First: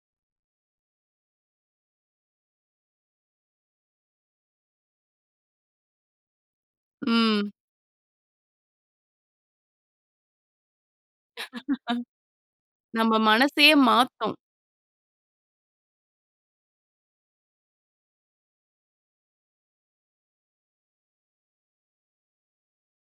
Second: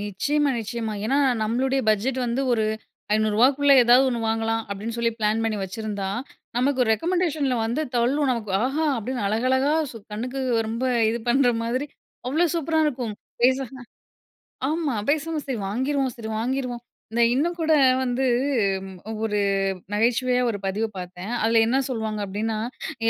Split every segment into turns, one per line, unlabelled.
நிச்சயமா நிச்சயமா. ஏன்னா நம்மளுடைய பட்ஜெட் வந்து ஒரு ரூ.500 க்குள்ள ஏதாவது ஒண்ணு வாங்கலாம் அப்படின்னு சொல்லி பிளான் பண்ணி வச்சிருந்தா, நமக்கு
ம்.
ரெக்கமெண்டேஷன்ல வந்து தள்ளும், நமக்கு. ஆஹா! அப்படின்னு அழகழகா சூ கண்ணுக்கு ரொம்ப இது பண்ணுற மாதிரி அவ்ளோ சூப்பரா
நம்ம
இருக்கும்.
மனசே
பேசாம,
மாத்தும்.
ஆமா பேசாம சரி வாங்கிருவோம் சரி வாங்கிருவோம், இத இன்னும் கூட வந்து ஒரு நகைச்சுவையா ஒரு பதிவு பார்த்தேன், அதில என்ன சொல்லுவாங்க அப்டின்னா,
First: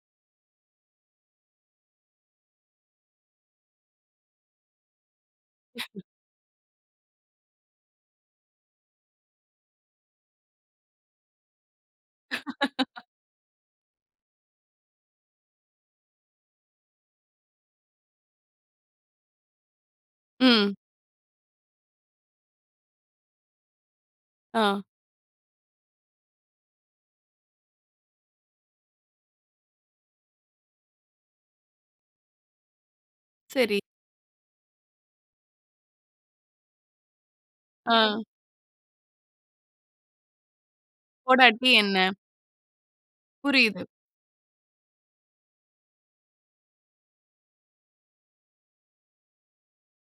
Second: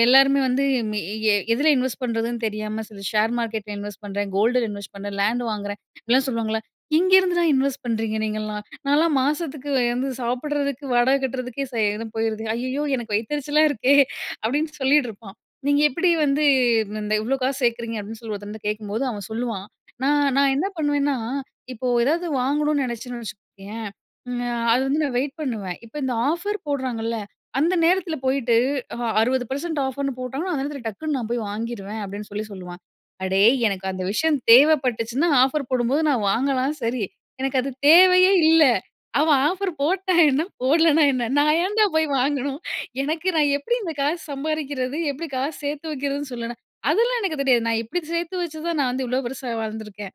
எல்லாருமே வந்து மி எ எதில இன்வெஸ்ட் பண்ணுறதுன்னு தெரியாம, சில ஷேர் மார்க்கெட்டில இன்வெஸ்ட் பண்ணுறேன், கோல்டுல இன்வெஸ்ட் பண்ணுறேன், லேண்ட் வாங்குறேன், அப்படிலாம் சொல்லுவாங்கல்ல, எங்கெருந்து தான் இன்வெஸ்ட் பண்றீங்க நீங்கள்லாம், நான்லாம் மாசத்துக்கு வந்து சாப்பிடறதுக்கு, வாடகை கட்டுறதுக்கே சரியா போயிடுது, ஐயயோ எனக்கு வயிததெரிச்சலா இருக்கே அப்டின்னு சொல்லிட்டு இருப்பா, நீங்க எப்படி வந்து இந்த இவ்ளோ காசு சேர்க்குறீங்க அப்படின்னு சொல்லி ஒருத்தங்கிட்ட கேட்கும்போது அவன் சொல்லுவான், நான் நான் என்ன
ம்.
பண்ண பண்ணுவேன்னா இப்போ ஏதாவது வாங்கணுனு நினைச்சேன்னு வச்சுக்கயே, அது
ஆ.
வந்து நான் வெயிட் பண்ணுவேன், இப்போ இந்த ஆஃபர் போடுறாங்கல்ல அந்த நேரத்தில போயிட்டு 60% ஆஃபர்ன்னு போட்டாங்கன்னா, அந்த நேரத்தில டக்குனு நான் போய் வாங்கிருவேன் அப்படின்னு சொல்லி சொல்லுவான். அடேய்
சரி.
எனக்கு அந்த விஷயம் தேவைப்பட்டுச்சுன்னா ஆஃபர் போடும்போது நான் வாங்கலாம் சரி, எனக்கு அது
ஆங்.
தேவையே இல்ல, அவ ஆஃபர் போட்டா என்ன, போடலன்னா என்ன, நான்
போடாட்டி
ஏன்டா
என்ன?
போய் வாங்கணும், எனக்கு நான் எப்படி
புரியுது.
இந்த காசு சம்பாரிக்கிறது, எப்படி காசு சேர்த்து வைக்கிறதுன்னு சொல்லுனா, அதெல்லாம் எனக்கு தெரியாது நான் இப்படி சேர்த்து வச்சுதான் நான் வந்து இவ்வளோ பெருசா வாழ்ந்துருக்கேன்.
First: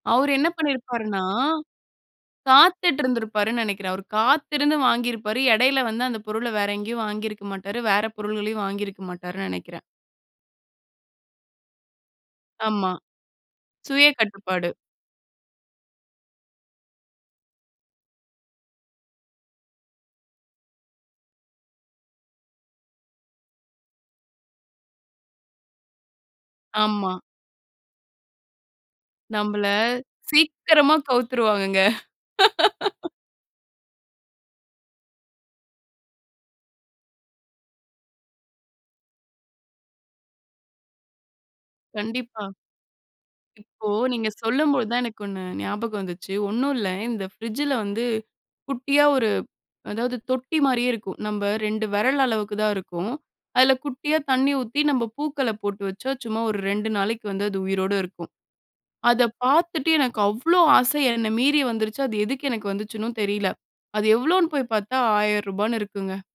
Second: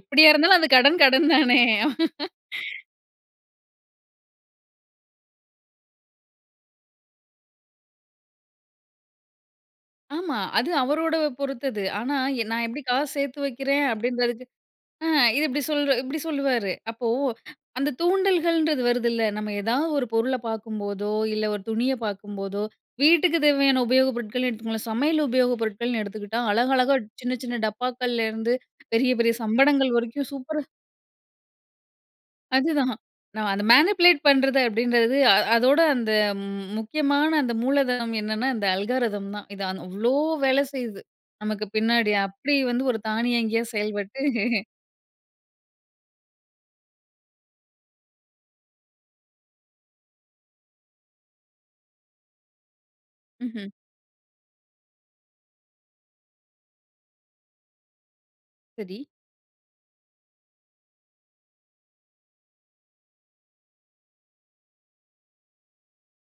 எப்படியா
அவரு என்ன
இருந்தாலும் அது கடன்
பண்ணியிருப்பாருனா?
கடன் தானே.
காத்துட்டுருந்திருப்பாருனு நெனைக்கிறேன். அவரு காத்திருந்து வாங்கியிருப்பாரு. இடையில வந்து அந்த பொருளை வேற எங்கியும் வாங்கியிருக்க மாட்டாரு, வேற பொருள்களையும் வாங்கி இருக்க மாட்டார்னு நெனைக்கிறேன்.
ஆமா அது அவரோட பொறுத்தது, ஆனா எ நான் எப்படி
ஆமா
காசு சேர்த்து வைக்கிறேன்
சுய
அப்டின்றதுக்,
கட்டுப்பாடு.
அ இது இப்படி சொல்ற இப்படி சொல்லுவாரு, அப்போ அந்த தூண்டல்கள்ன்றது வருதுல்ல. நம்ம ஏதாவது ஒரு பொருளை பார்க்கும்போதோ, இல்ல ஒரு துணியை பார்க்கும்போதோ வீட்டுக்கு தேவையான உபயோகப் பொருட்கள் எடுத்துக்கோங்களேன், சமையல் உபயோகப் பொருட்கள்னு எடுத்துக்கிட்டா, அழகழகா
ஆமா.
சின்ன சின்ன டப்பாக்களிலருந்து பெரிய பெரிய
நம்பள
சம்படங்கள் வரைக்கும் சூப்பரா
சீக்கிரமா கவுத்துருவாங்கங்க.
அதுதான். நான் அத மேனிபுலேட் பண்றது அப்படின்றது அ அதோட அந்த முக்கியமான அந்த மூலதனம் என்னென்னா அந்த அல்காரிதம் தான். இது ஆன் அவ்வளோ வேலை செய்யுது, நமக்கு பின்னாடி
கண்டிப்பா.
அப்படி வந்து ஒரு தானியங்கியா
இப்போ
செயல்பட்டு
நீங்க சொல்லும்போது தான் எனக்கு ஒண்ணு ஞாபகம் வந்துச்சு, ஒண்ணும் இல்ல இந்த ஃப்ரிட்ஜில வந்து குட்டியா ஒரு அதாவது தொட்டி மாரியே இருக்கும், நம்ப 2 விரல் அளவுக்கு தான் இருக்கும்,
ம்ஹம்.
அதில குட்டியா தண்ணி ஊத்தி நம்ம பூக்கள போட்டு வச்சா, சும்மா ஒரு 2 நாளைக்கு வந்து அது உயிரோட இருக்கும்,
சரி.
அதை பார்த்துட்டு எனக்கு அவ்வளோ ஆசை என்னை மீறி வந்துருச்சு, அது எதுக்கு எனக்கு வந்துச்சுன்னும் தெரியல, அது எவ்வளோன்னு போய் பார்த்தா ரூ. 1000 ன்னு இருக்குங்க.